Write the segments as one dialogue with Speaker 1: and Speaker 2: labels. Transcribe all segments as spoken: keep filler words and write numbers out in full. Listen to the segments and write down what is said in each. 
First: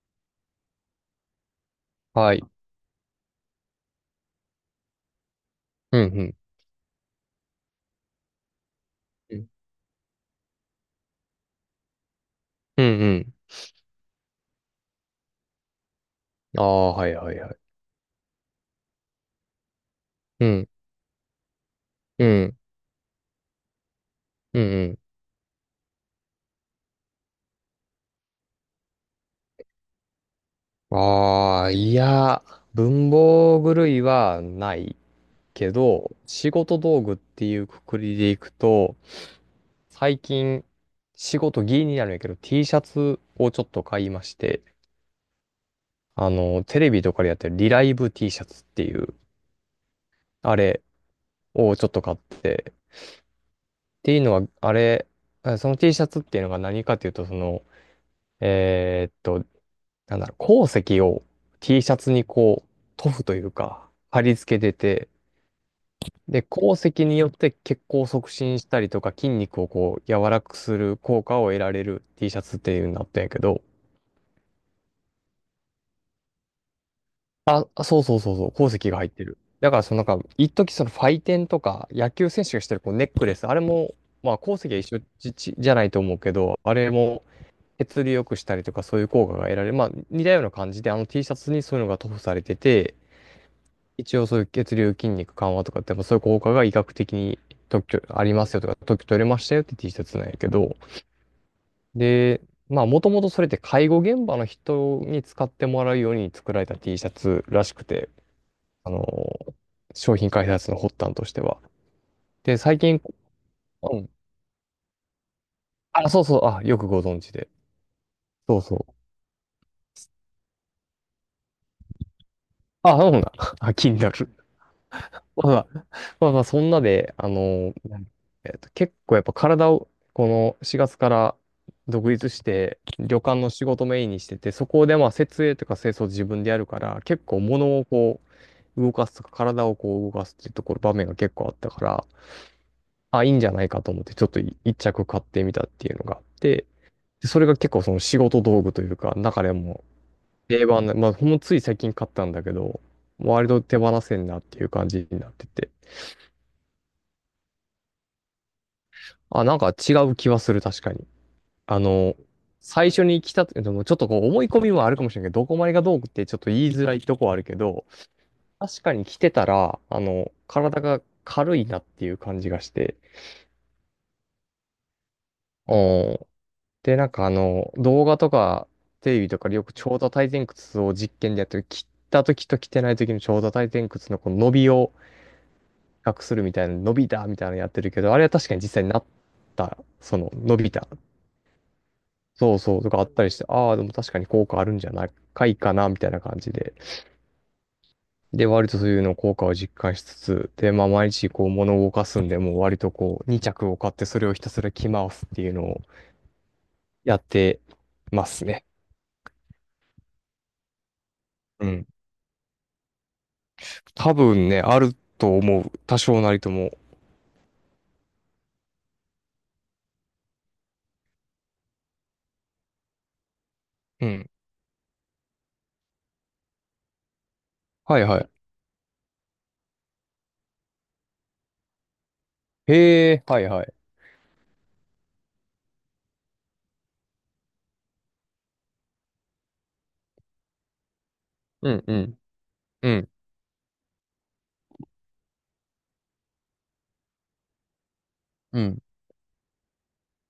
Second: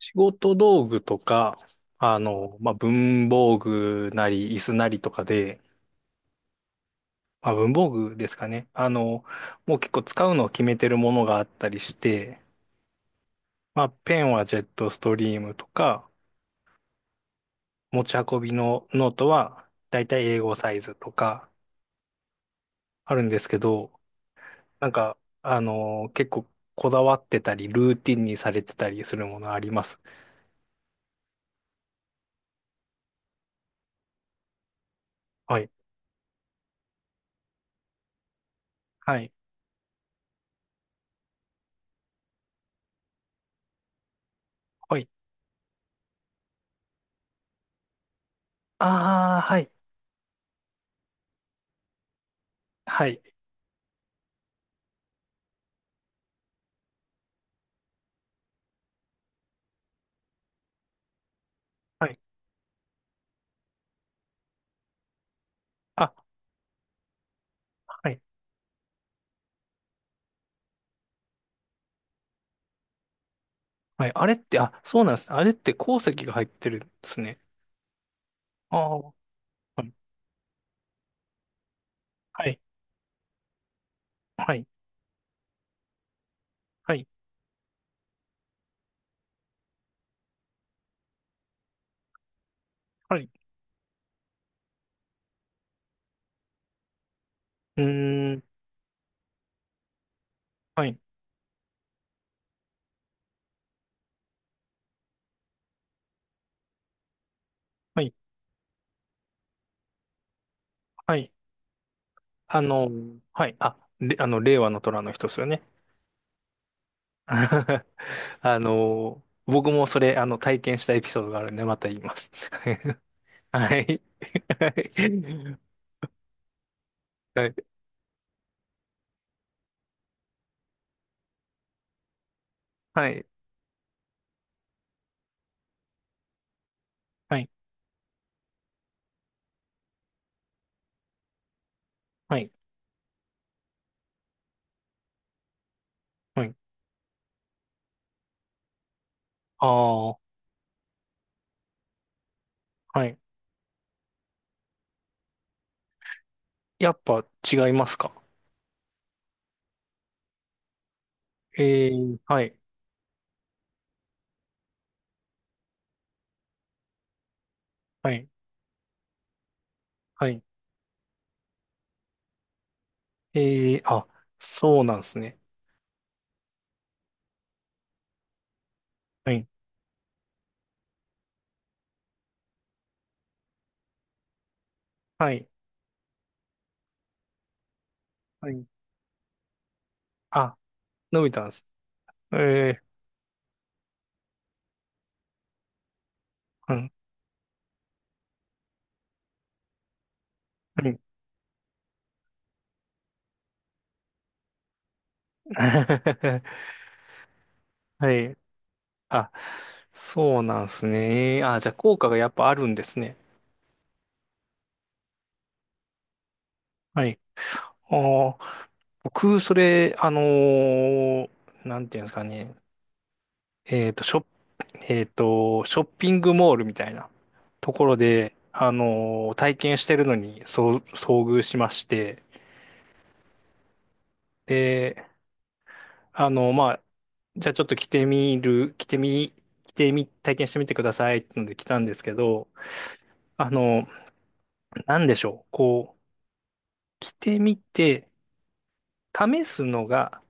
Speaker 1: 仕事道具とか、あ
Speaker 2: はい。
Speaker 1: の、まあ、文房具なり、椅子なりとかで、
Speaker 2: うんうん。
Speaker 1: まあ、文房具ですかね。あの、
Speaker 2: うん
Speaker 1: もう結構使うのを決めてるものがあったりして、
Speaker 2: うん
Speaker 1: まあ、ペンはジェットストリームとか、
Speaker 2: うん。ああ、はいはいはい。
Speaker 1: 持ち運びのノートはだいたい英
Speaker 2: う
Speaker 1: 語
Speaker 2: ん。
Speaker 1: サイズとか
Speaker 2: うん。
Speaker 1: あるんですけど、
Speaker 2: う
Speaker 1: なん
Speaker 2: ん
Speaker 1: か、あの、結構こだわってたり、ルーティンにされてたりするものあります。
Speaker 2: うん。ああ、いや、文房具類はない
Speaker 1: はい。
Speaker 2: けど、仕事道具っていうくくりでいくと、
Speaker 1: はい。
Speaker 2: 最近、仕事ギリになるんやけど、T シャツをちょっと買いまして、
Speaker 1: はい。
Speaker 2: あの、テレビとかでやってるリライブ T シャツっていう、
Speaker 1: ああ、はい。
Speaker 2: あれをちょっと買って、っ
Speaker 1: はい。
Speaker 2: ていうのは、あれ、あその T シャツっていうのが何かっていうと、その、えーっと、なんだろう、鉱石を T シャ
Speaker 1: は
Speaker 2: ツ
Speaker 1: い。
Speaker 2: にこう、塗布というか、貼り付けてて、
Speaker 1: あ、
Speaker 2: で、鉱石によって血行を
Speaker 1: はい。
Speaker 2: 促進したりとか、筋肉をこう、柔らかくする効果を得られる T シャツっていうのになったんやけど、
Speaker 1: はい。あれって、あ、そうなんです。あれって鉱石が入ってるんですね。
Speaker 2: あ、あ、そうそうそうそう、鉱
Speaker 1: あ
Speaker 2: 石
Speaker 1: あ、
Speaker 2: が入っ
Speaker 1: は
Speaker 2: てる。だから、
Speaker 1: い。
Speaker 2: そのなんか、一時そのファイテンとか、野球選
Speaker 1: は
Speaker 2: 手
Speaker 1: い。
Speaker 2: がしてるこうネックレス、あれも、まあ、
Speaker 1: は
Speaker 2: 鉱
Speaker 1: い。
Speaker 2: 石は一緒じ、じじゃないと思うけど、あれ
Speaker 1: はい。
Speaker 2: も、血流良くしたりとか、そういう効果が得られる。まあ、似たような感じで、あの T シャツにそういうのが塗布されてて、
Speaker 1: はい。
Speaker 2: 一応そういう血流筋肉緩和とかって、まあそういう効果が医学的に
Speaker 1: う
Speaker 2: 特許あ
Speaker 1: ー
Speaker 2: り
Speaker 1: ん。
Speaker 2: ますよとか、特許取れましたよって T シャツなんやけど、
Speaker 1: はい。
Speaker 2: で、まあもともとそれって介護現場の人に使ってもらうように作られた T シャツらしく
Speaker 1: は
Speaker 2: て、
Speaker 1: い。
Speaker 2: あの、商品開発の発端
Speaker 1: は
Speaker 2: と
Speaker 1: い。
Speaker 2: しては。で、
Speaker 1: あ
Speaker 2: 最
Speaker 1: の、
Speaker 2: 近、
Speaker 1: はい。あ、
Speaker 2: うん。
Speaker 1: れ、あの、令和の虎の人ですよね。
Speaker 2: あ、そうそう、あ、よくご存知で。
Speaker 1: あ
Speaker 2: そうそう。
Speaker 1: の、僕もそれ、あの、体験したエピソードがあるんで、また言います。
Speaker 2: あ、そうなんだ。あ、
Speaker 1: は
Speaker 2: 気に
Speaker 1: い。
Speaker 2: なる。ままあまあ、そんなで、あ
Speaker 1: はい。
Speaker 2: の、えっと、結構やっぱ体を、このしがつから独立して、
Speaker 1: は
Speaker 2: 旅
Speaker 1: い。
Speaker 2: 館の仕事メインにしてて、そこでまあ、設営とか清掃自分でやるから、結
Speaker 1: は
Speaker 2: 構
Speaker 1: い。
Speaker 2: 物をこう、動かすとか、体をこう動かすっていうところ、場面が結構あったから、
Speaker 1: はい。
Speaker 2: あ、いいんじゃないかと思って、ちょっとい一着買ってみたっていうのがあっ
Speaker 1: はい。
Speaker 2: て、でそれが結構その仕事道具というか、中で
Speaker 1: あ
Speaker 2: も
Speaker 1: あー、
Speaker 2: 定番な、まあ、ほんのつい最近買ったんだけど、
Speaker 1: はい。
Speaker 2: 割と手放せんなっていう感じになってて、
Speaker 1: やっぱ違いますか？
Speaker 2: あ、なんか違う気はする、確かに。
Speaker 1: え
Speaker 2: あの、
Speaker 1: ー、はい。
Speaker 2: 最初に来た、でもちょっとこう思い込みもあるかもしれないけど、どこまでがどうってちょっと言いづらいとこはあるけど、
Speaker 1: はい。
Speaker 2: 確かに来てたら、あ
Speaker 1: は
Speaker 2: の、
Speaker 1: い。
Speaker 2: 体が軽いなっていう感じがして。
Speaker 1: ええ、あ、そうなんですね。
Speaker 2: おんで、なんかあの、動画とかテレビ
Speaker 1: は
Speaker 2: と
Speaker 1: い。
Speaker 2: かでよく長座体前屈を実験でやってる、切った時と着てない時の長座体前屈のこの伸びを比
Speaker 1: はい。
Speaker 2: 較するみたいな、伸びたみたいなのやってるけど、あれは確
Speaker 1: は
Speaker 2: かに
Speaker 1: い。
Speaker 2: 実際になった、その
Speaker 1: あ、
Speaker 2: 伸びた、
Speaker 1: 伸びたんです。え
Speaker 2: そうそ
Speaker 1: え、
Speaker 2: うとかあったりして、ああ、でも確かに効果あるんじゃないかいかな、みたいな感じ
Speaker 1: う
Speaker 2: で。
Speaker 1: ん。
Speaker 2: で、割とそういうの効果を実感しつつ、で、ま
Speaker 1: は
Speaker 2: あ、
Speaker 1: い。
Speaker 2: 毎日こう物を動かすんで、もう割とこうに着を買ってそれをひたすら着回すっていうのを やって
Speaker 1: は
Speaker 2: ま
Speaker 1: い。
Speaker 2: すね。
Speaker 1: あ、そうなんですね。えー、あ、
Speaker 2: う
Speaker 1: じゃあ
Speaker 2: ん。
Speaker 1: 効果がやっぱあるんですね。
Speaker 2: 多分ね、あると思う。多少なりとも。
Speaker 1: はい。あー、僕、それ、あのーなんていうんですかね。えっと、
Speaker 2: う
Speaker 1: ショッ、
Speaker 2: ん。
Speaker 1: えっと、ショッピングモールみたいなところ
Speaker 2: はいはい。
Speaker 1: で、あのー体験してるのに、そう、遭遇しまして、
Speaker 2: へえ、はいはい。
Speaker 1: で、あの、まあ、じゃあちょっと着てみる、着てみ、着てみ、体験してみてくださいってので来
Speaker 2: う
Speaker 1: たん
Speaker 2: ん
Speaker 1: で
Speaker 2: う
Speaker 1: すけ
Speaker 2: ん。
Speaker 1: ど、
Speaker 2: うん。
Speaker 1: あの、なんでしょう。こう、着てみて、
Speaker 2: うん。
Speaker 1: 試すのが、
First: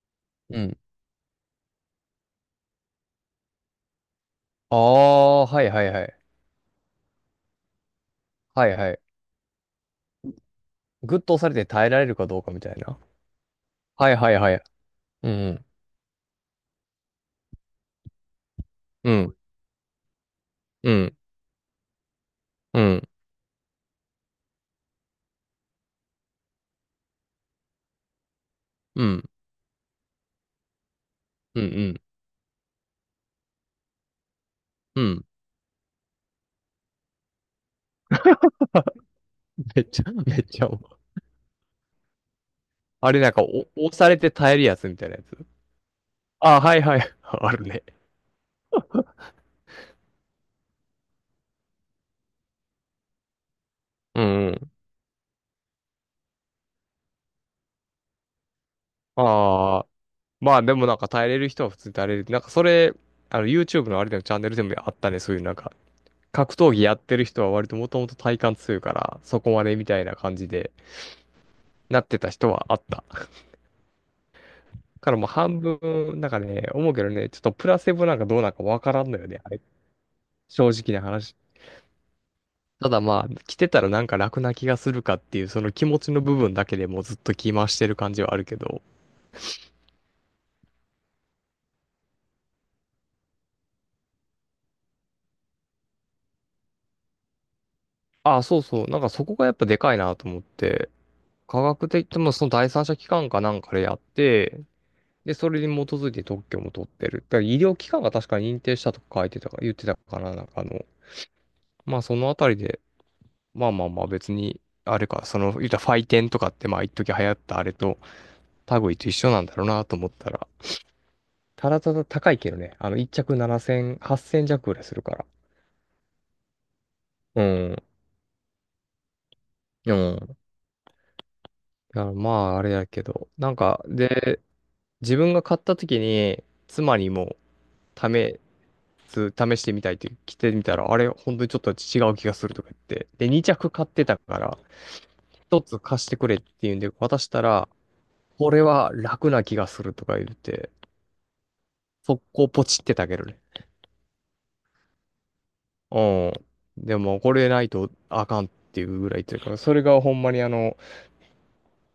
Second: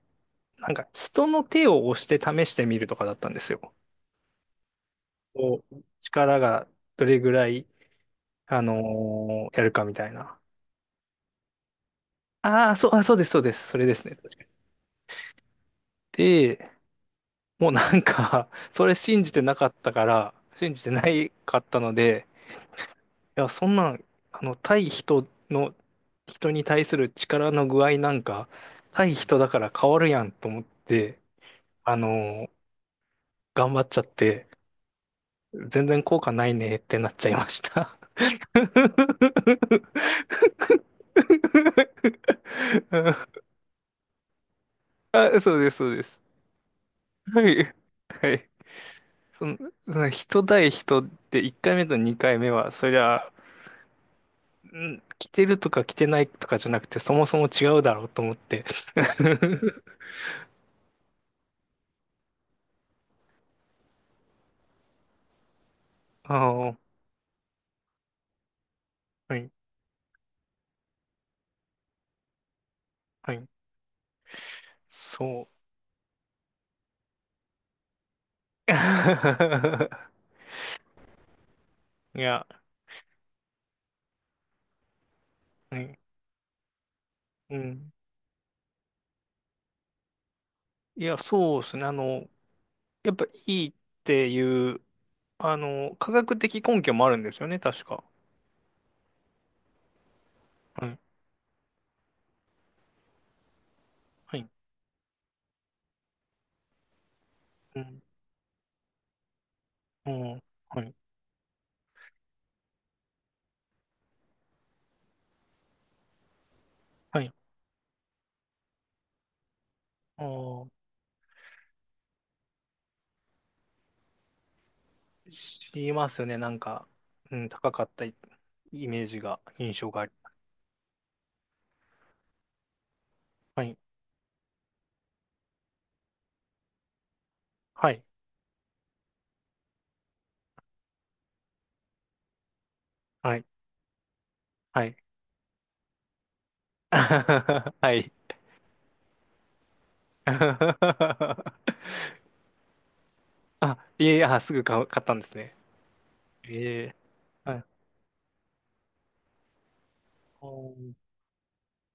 Speaker 2: う
Speaker 1: なん
Speaker 2: ん。
Speaker 1: か人の手を押して試してみるとかだったんですよ。
Speaker 2: ああ、は
Speaker 1: こ
Speaker 2: い
Speaker 1: う、
Speaker 2: はいはい。
Speaker 1: 力がどれぐらい、あ
Speaker 2: はい
Speaker 1: の
Speaker 2: はい。
Speaker 1: ーやるかみたいな。
Speaker 2: グッと押されて耐えられるかどうかみ
Speaker 1: あ
Speaker 2: た
Speaker 1: あ、
Speaker 2: い
Speaker 1: そう、
Speaker 2: な。
Speaker 1: あ、そうです、そうです。それです
Speaker 2: は
Speaker 1: ね。
Speaker 2: いはい
Speaker 1: 確か
Speaker 2: は
Speaker 1: に。
Speaker 2: い。うん。
Speaker 1: で、もうなんか それ
Speaker 2: う
Speaker 1: 信じ
Speaker 2: ん。
Speaker 1: てなかったから、信じて
Speaker 2: う
Speaker 1: な
Speaker 2: ん。
Speaker 1: いかったので、
Speaker 2: うん。
Speaker 1: や、そんなん、あの、対人の、人に対する力の具合なんか、
Speaker 2: う
Speaker 1: 対
Speaker 2: ん。
Speaker 1: 人だから変わるやんと思って、
Speaker 2: うん。う
Speaker 1: あ
Speaker 2: ん。
Speaker 1: の頑張っちゃって、
Speaker 2: うん。
Speaker 1: 全然効果ないねってなっちゃいました。
Speaker 2: めっちゃ、めっちゃあれなんかお、押されて耐えるやつみたいなや
Speaker 1: あ、
Speaker 2: つ。
Speaker 1: そうです、そうです。
Speaker 2: ああ、はいはい。
Speaker 1: は
Speaker 2: ある
Speaker 1: い、
Speaker 2: ね。
Speaker 1: はい。その、その人対人っていっかいめとにかいめは、そりゃ、
Speaker 2: うんうん。
Speaker 1: ん着てるとか着てないとかじゃなくて、そもそも違うだろうと思って。
Speaker 2: ああ。まあでもなんか耐えれる人は普通に耐えれる。なんかそれ、あの YouTube のあれでもチャンネルでもあったね。そういうなんか、格
Speaker 1: あ
Speaker 2: 闘
Speaker 1: あ、
Speaker 2: 技やってる人は割ともともと体幹強いから、
Speaker 1: は
Speaker 2: そこ
Speaker 1: い。
Speaker 2: までみたいな感じでなってた人はあった。だ
Speaker 1: はい。
Speaker 2: からもう
Speaker 1: そ
Speaker 2: 半
Speaker 1: う。
Speaker 2: 分、なんかね、思うけどね、ちょっとプラセボなんかどうなんかわからんのよね。あれ、正直な話。
Speaker 1: いや、
Speaker 2: ただまあ、来てたらなんか楽な気がするかっていう、その
Speaker 1: う
Speaker 2: 気
Speaker 1: ん。
Speaker 2: 持ちの部分だけでもうずっと気
Speaker 1: う
Speaker 2: 回して
Speaker 1: ん。
Speaker 2: る感じはあるけど。
Speaker 1: いや、そうですね。あの、やっぱいいっていう、あの、科学的根拠もあるんですよね、確か。
Speaker 2: あ、そうそう。なんかそこがやっぱでかいなと思っ
Speaker 1: は
Speaker 2: て、
Speaker 1: い。
Speaker 2: 科学的ともその第三者機関かなんかでやっ
Speaker 1: はい。
Speaker 2: て、で、それに基づいて特許も取ってる。だから医療
Speaker 1: う
Speaker 2: 機
Speaker 1: ん。
Speaker 2: 関が確か認定したとか書いてたか、言ってた
Speaker 1: う
Speaker 2: かな、
Speaker 1: ん。
Speaker 2: なんかあ
Speaker 1: は
Speaker 2: の、
Speaker 1: い。
Speaker 2: まあそのあたりで、まあまあまあ別に、あれか、その、言ったらファイテンとかってまあ一時
Speaker 1: は
Speaker 2: 流行
Speaker 1: い。
Speaker 2: ったあれと類と一緒なんだろうなと思っ
Speaker 1: あ
Speaker 2: たら、
Speaker 1: ー、
Speaker 2: ただただ高いけどね、あの、一着ななせん、はっせん弱ぐらいするから。
Speaker 1: しますよね。なんか、う
Speaker 2: う
Speaker 1: ん、高
Speaker 2: ん。
Speaker 1: かったイメージが、印象
Speaker 2: う
Speaker 1: があり。
Speaker 2: ん。いやまあ、あれやけど。なん
Speaker 1: はい。
Speaker 2: か、で、自分が買った時に、妻にも
Speaker 1: はい。
Speaker 2: 試す、試してみたいって着てみたら、あれ、本当にちょっと違う気がするとか言って。で、
Speaker 1: は
Speaker 2: に
Speaker 1: い。
Speaker 2: 着買ってたから、
Speaker 1: はい。
Speaker 2: ひとつ貸してくれっていうんで渡したら、
Speaker 1: はい。
Speaker 2: これは楽な気がするとか言って、速攻ポチってたけどね。
Speaker 1: あ、いえいえ、あ、すぐ買う買ったんですね。
Speaker 2: うん。
Speaker 1: え
Speaker 2: で
Speaker 1: え。
Speaker 2: も、これ
Speaker 1: は
Speaker 2: な
Speaker 1: い。
Speaker 2: いとあかんっていうぐらいというから、それがほんまにあの、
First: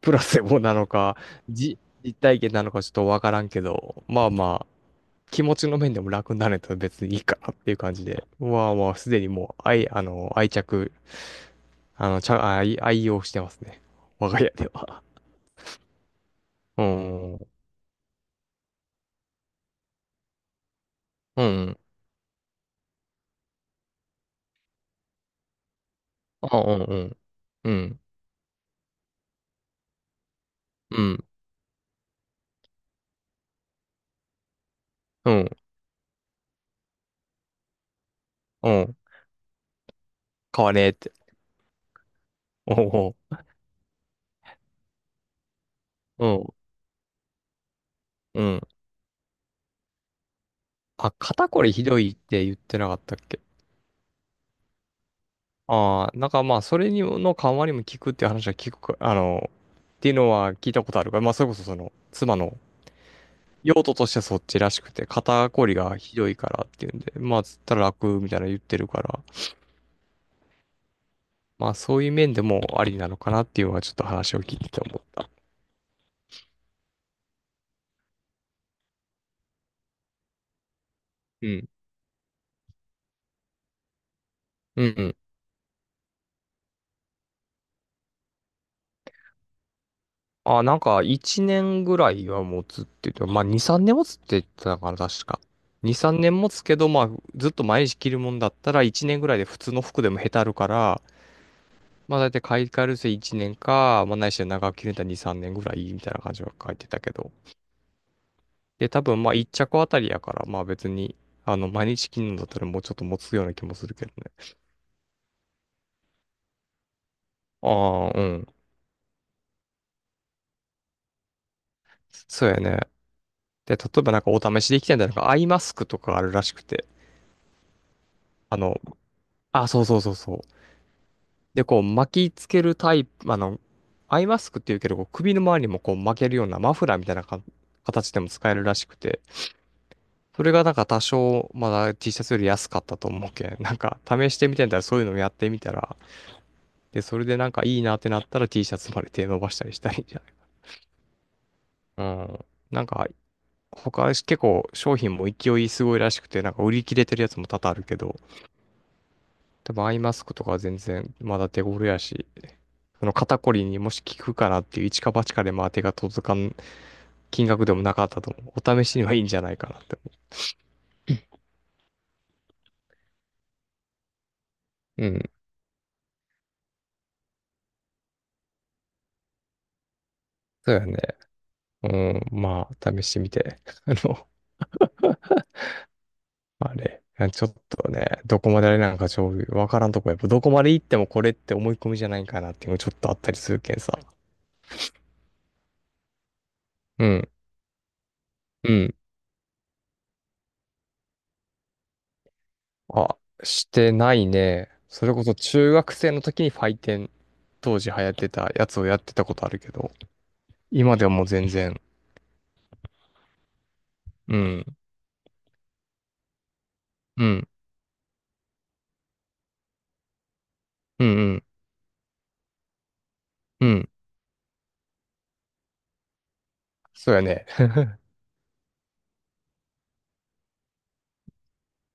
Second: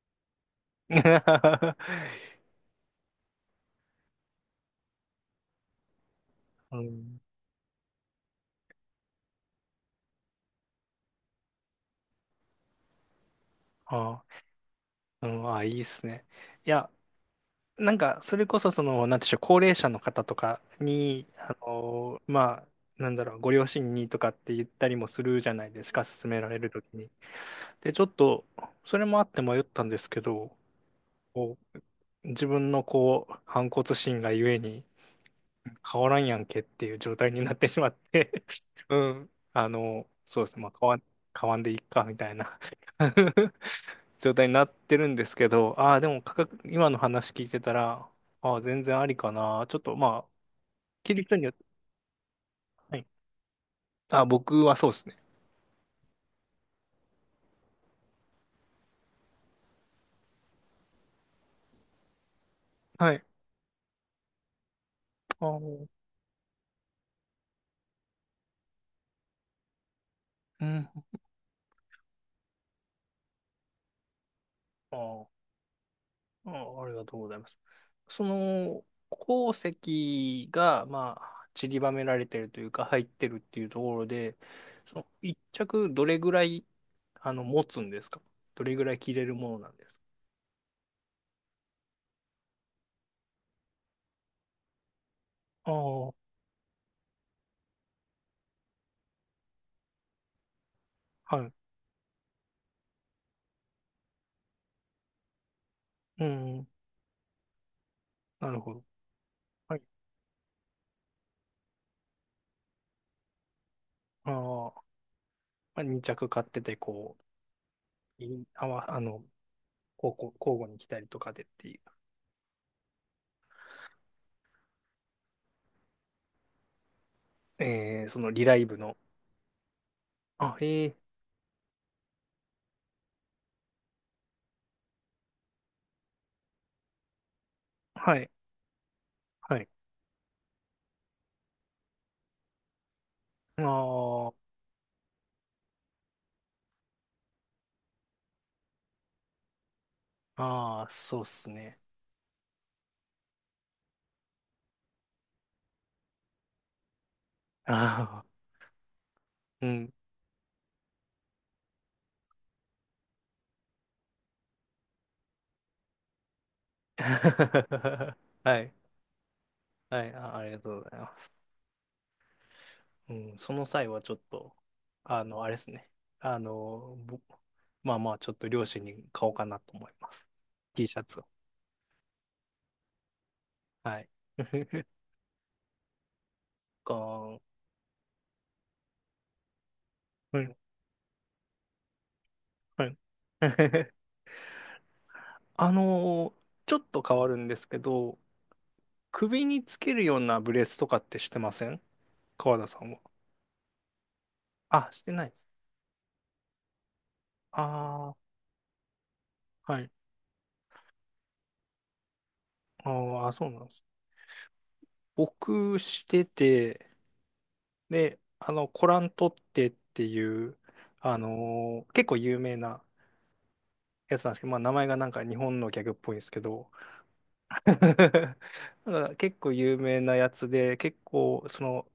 Speaker 2: プラセボなのか、じ、実 体験なのかちょっとわからんけど、まあまあ気持ちの面でも楽になるとだ
Speaker 1: う
Speaker 2: 別にい
Speaker 1: ん。
Speaker 2: いかなっていう感じで、うわあもうすでにもう、愛、あの、愛着、あの、ちゃ、愛、愛用してますね。
Speaker 1: あ
Speaker 2: 我が家では。
Speaker 1: あ、うん、あ、いいっすね。い
Speaker 2: う
Speaker 1: や、
Speaker 2: ん、
Speaker 1: なんか、それこそ、その、なんていうんでしょう、高齢者の方とかに、
Speaker 2: う
Speaker 1: あ
Speaker 2: ん、
Speaker 1: のーまあ、なんだろう、ご両親にとかって言ったりもするじゃないですか、勧めら
Speaker 2: あ、
Speaker 1: れる
Speaker 2: う
Speaker 1: と
Speaker 2: ん、
Speaker 1: き
Speaker 2: う
Speaker 1: に。
Speaker 2: ん、う
Speaker 1: で、
Speaker 2: ん、
Speaker 1: ちょっと、それもあって迷ったんですけど、
Speaker 2: うん、
Speaker 1: こう自分の、こう、反骨心がゆえに、
Speaker 2: うん、
Speaker 1: 変わらんやんけっていう状態になってしまって
Speaker 2: う
Speaker 1: う
Speaker 2: ん、
Speaker 1: ん。あの、そうですね、
Speaker 2: 買
Speaker 1: まあ、
Speaker 2: わね
Speaker 1: 変
Speaker 2: えっ
Speaker 1: わん、
Speaker 2: て。
Speaker 1: 変わんでいっか、みたいな
Speaker 2: お
Speaker 1: 状態になってるんですけど、ああ、でも
Speaker 2: うん
Speaker 1: 価
Speaker 2: う、
Speaker 1: 格、今の話聞いてたら、
Speaker 2: うん、
Speaker 1: あ
Speaker 2: うん。
Speaker 1: あ、全然ありかな。ちょっと、まあ、
Speaker 2: あ、
Speaker 1: 着る人に
Speaker 2: 肩
Speaker 1: よっ
Speaker 2: こ
Speaker 1: て、
Speaker 2: りひどいって言ってなか
Speaker 1: は
Speaker 2: っ
Speaker 1: い。
Speaker 2: たっけ？
Speaker 1: あ、僕はそうですね。
Speaker 2: ああ、なんかまあ、それにの緩和にも効くっていう話は聞くか、あの、っていうのは聞いたことあるから、まあ、それこそその、妻の
Speaker 1: はい。
Speaker 2: 用途としてはそっちらしくて、
Speaker 1: あ
Speaker 2: 肩
Speaker 1: あ、
Speaker 2: こり
Speaker 1: う
Speaker 2: がひどいからっていうんで、まあ、つったら楽みたいなの言ってるから、
Speaker 1: ん。
Speaker 2: まあ、そういう面でもありなのかなっていうのはちょっと話を聞いてて
Speaker 1: あ
Speaker 2: 思った。
Speaker 1: あ、あ、ありがとうございます。その、鉱石が、ま
Speaker 2: う
Speaker 1: あ、散
Speaker 2: ん。
Speaker 1: りばめられてるというか、入ってるっていうところで、
Speaker 2: うん
Speaker 1: そ
Speaker 2: う
Speaker 1: の、
Speaker 2: ん。
Speaker 1: 一着どれぐらい、あの、持つんですか？どれぐらい着れるものなんですか？
Speaker 2: あ、なんか、いちねんぐらいは持つって言って、まあ、に、さんねん持つって言ってたから、確か。に、
Speaker 1: あ
Speaker 2: 3
Speaker 1: あ、
Speaker 2: 年持つけど、まあ、ずっと毎日着るもんだったら、いちねんぐらいで普通の服でもへたるから、
Speaker 1: はい。
Speaker 2: まあ、だいたい買い替えるせいちねんか、まあ、ないしは長く着るんだたらに、さんねんぐらいみたいな
Speaker 1: う
Speaker 2: 感じは
Speaker 1: ん、
Speaker 2: 書いてたけど。
Speaker 1: なるほど。
Speaker 2: で、多分まあ一
Speaker 1: は
Speaker 2: 着
Speaker 1: い。
Speaker 2: あたりやから、まあ別に、あの、毎日着なんだったらもうちょっと持つような気もするけど
Speaker 1: あ
Speaker 2: ね。
Speaker 1: あ。まあ、に着買ってて、こ
Speaker 2: ああ、う
Speaker 1: う、い
Speaker 2: ん。
Speaker 1: あわ、あの、交互、交互に来たりとかでってい
Speaker 2: そうやね。で、例えばなんかお試しできてんだよなんかアイマスクとかあるらしくて。
Speaker 1: う、えー、そのリラ
Speaker 2: あ
Speaker 1: イブ
Speaker 2: の、
Speaker 1: の、
Speaker 2: あ、そうそうそうそう。
Speaker 1: あ、ええ、
Speaker 2: で、こう巻きつけるタイプ、あの、アイマスクっていうけど、こう首の周りにもこう巻けるようなマフラーみたいなか形
Speaker 1: は
Speaker 2: でも
Speaker 1: い、
Speaker 2: 使えるらしくて。
Speaker 1: はい。
Speaker 2: それがなんか多少まだ T シャツより安かったと思うけん。
Speaker 1: あ
Speaker 2: なんか試し
Speaker 1: ー、
Speaker 2: てみてんだらそういうのもやってみたら、で、それでなんかいいなってなったら T シャツまで手伸ばしたりしたりいんじゃ
Speaker 1: あー、そうっす
Speaker 2: ない。
Speaker 1: ね。
Speaker 2: うん。なんか、他結構商品も勢いすごいらしくて、なんか売り切れてるやつも多々あるけど、
Speaker 1: ああ、う
Speaker 2: 多分
Speaker 1: ん。
Speaker 2: アイマスクとかは全然まだ手頃やし、その肩こりにもし効くかなっていう一か八かでまあ手が届かん金額でもなかっ たと思
Speaker 1: は
Speaker 2: う。
Speaker 1: い、
Speaker 2: お試しにはいいんじゃないかなって
Speaker 1: はい、あ、ありがとうございます。うん、その際はちょっと、
Speaker 2: 思う。う
Speaker 1: あ
Speaker 2: ん。
Speaker 1: の、あれですね。あの、ぼまあまあ、ちょっと両親に買おうかなと思います。
Speaker 2: そうや
Speaker 1: T シ
Speaker 2: ね。
Speaker 1: ャツを。
Speaker 2: うん。まあ、試してみて。あ
Speaker 1: はい。
Speaker 2: の、まあ
Speaker 1: か、
Speaker 2: れ、
Speaker 1: は
Speaker 2: ちょっとね、どこまであれなんかちょ、わからんとこ、やっぱど
Speaker 1: い、
Speaker 2: こまで行ってもこれって思い込みじゃないかなっていうの
Speaker 1: は
Speaker 2: ちょっ
Speaker 1: い。
Speaker 2: とあったりするけん さ。
Speaker 1: あのーちょっと
Speaker 2: う
Speaker 1: 変わ
Speaker 2: ん、
Speaker 1: るんですけど、
Speaker 2: うん。
Speaker 1: 首につけるようなブレスとかってしてません？川田さんは。
Speaker 2: あ、してないね。
Speaker 1: あ、し
Speaker 2: そ
Speaker 1: て
Speaker 2: れ
Speaker 1: な
Speaker 2: こ
Speaker 1: いで
Speaker 2: そ
Speaker 1: す。
Speaker 2: 中学生の時にファイテン、当時流行っ
Speaker 1: あ
Speaker 2: てたやつをやってたことあるけ
Speaker 1: あ、はい。
Speaker 2: ど、今ではもう全然、
Speaker 1: あー、あ、そうなんです。
Speaker 2: うん、
Speaker 1: 僕してて、
Speaker 2: うん、
Speaker 1: で、あの、コラントってっていう、
Speaker 2: うん、
Speaker 1: あ
Speaker 2: うん、
Speaker 1: のー結構有名な
Speaker 2: うん。
Speaker 1: やつなんですけど、まあ名前がなんか日本のギャグっぽいんですけど、
Speaker 2: そうやね。
Speaker 1: なんか結構有名なやつで、結構その、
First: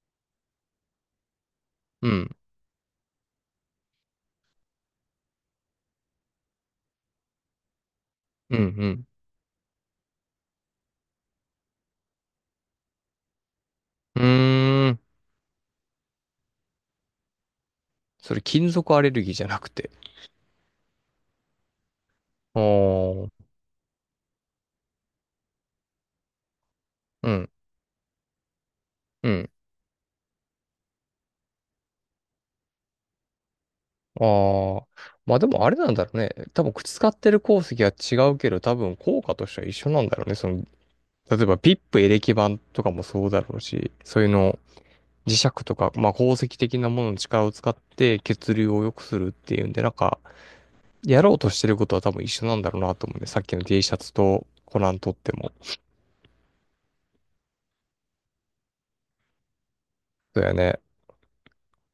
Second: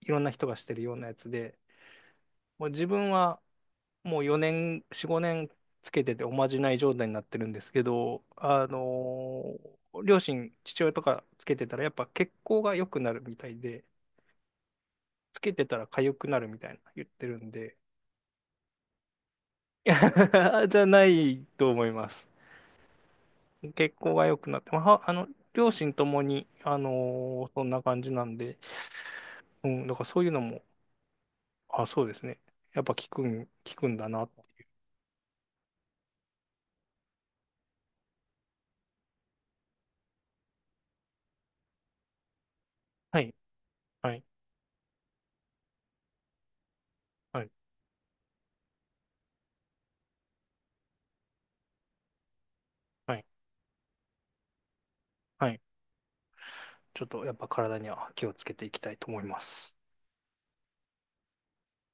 Speaker 1: いろんな人がしてるようなやつで、
Speaker 2: うん、
Speaker 1: もう自分はもうよねん、よん、ごねんつけてておまじない状態になってるんですけど、
Speaker 2: う
Speaker 1: あ
Speaker 2: ん、
Speaker 1: のー両親、父親とかつけてたらやっぱ血行が良くなるみたいで、
Speaker 2: うん。うーん。
Speaker 1: つけてたら痒くなるみたいな言ってるんで、
Speaker 2: それ金属アレルギーじゃなく
Speaker 1: い
Speaker 2: て。
Speaker 1: や じゃないと思います。
Speaker 2: おー、
Speaker 1: 血行が良くなって、まあ、は、あの、両親ともに、あ
Speaker 2: う
Speaker 1: のー
Speaker 2: ん、
Speaker 1: そんな感じなんで、
Speaker 2: うん。
Speaker 1: うん、だからそういうのも、あ、そうですね。やっぱ効くん、効くんだなって。
Speaker 2: ああ。まあでもあれなんだろうね。多分口使ってる鉱石は違うけど、多分効果としては一緒なんだろうね。その、例えばピップエレキ板とかも
Speaker 1: は
Speaker 2: そう
Speaker 1: い、
Speaker 2: だろうし、
Speaker 1: は
Speaker 2: そう
Speaker 1: い、
Speaker 2: いうの、磁石とか、まあ鉱石的なものの
Speaker 1: は
Speaker 2: 力
Speaker 1: い、
Speaker 2: を使って血流を良くするっていうんで、なんか、やろうとしてることは多分一緒なんだろうなと
Speaker 1: は
Speaker 2: 思う
Speaker 1: い。
Speaker 2: ね。さっきの T シャツとコナンとって
Speaker 1: は
Speaker 2: も。
Speaker 1: い、ちょっとやっぱ体には気をつけていきたいと思います。
Speaker 2: そうやね。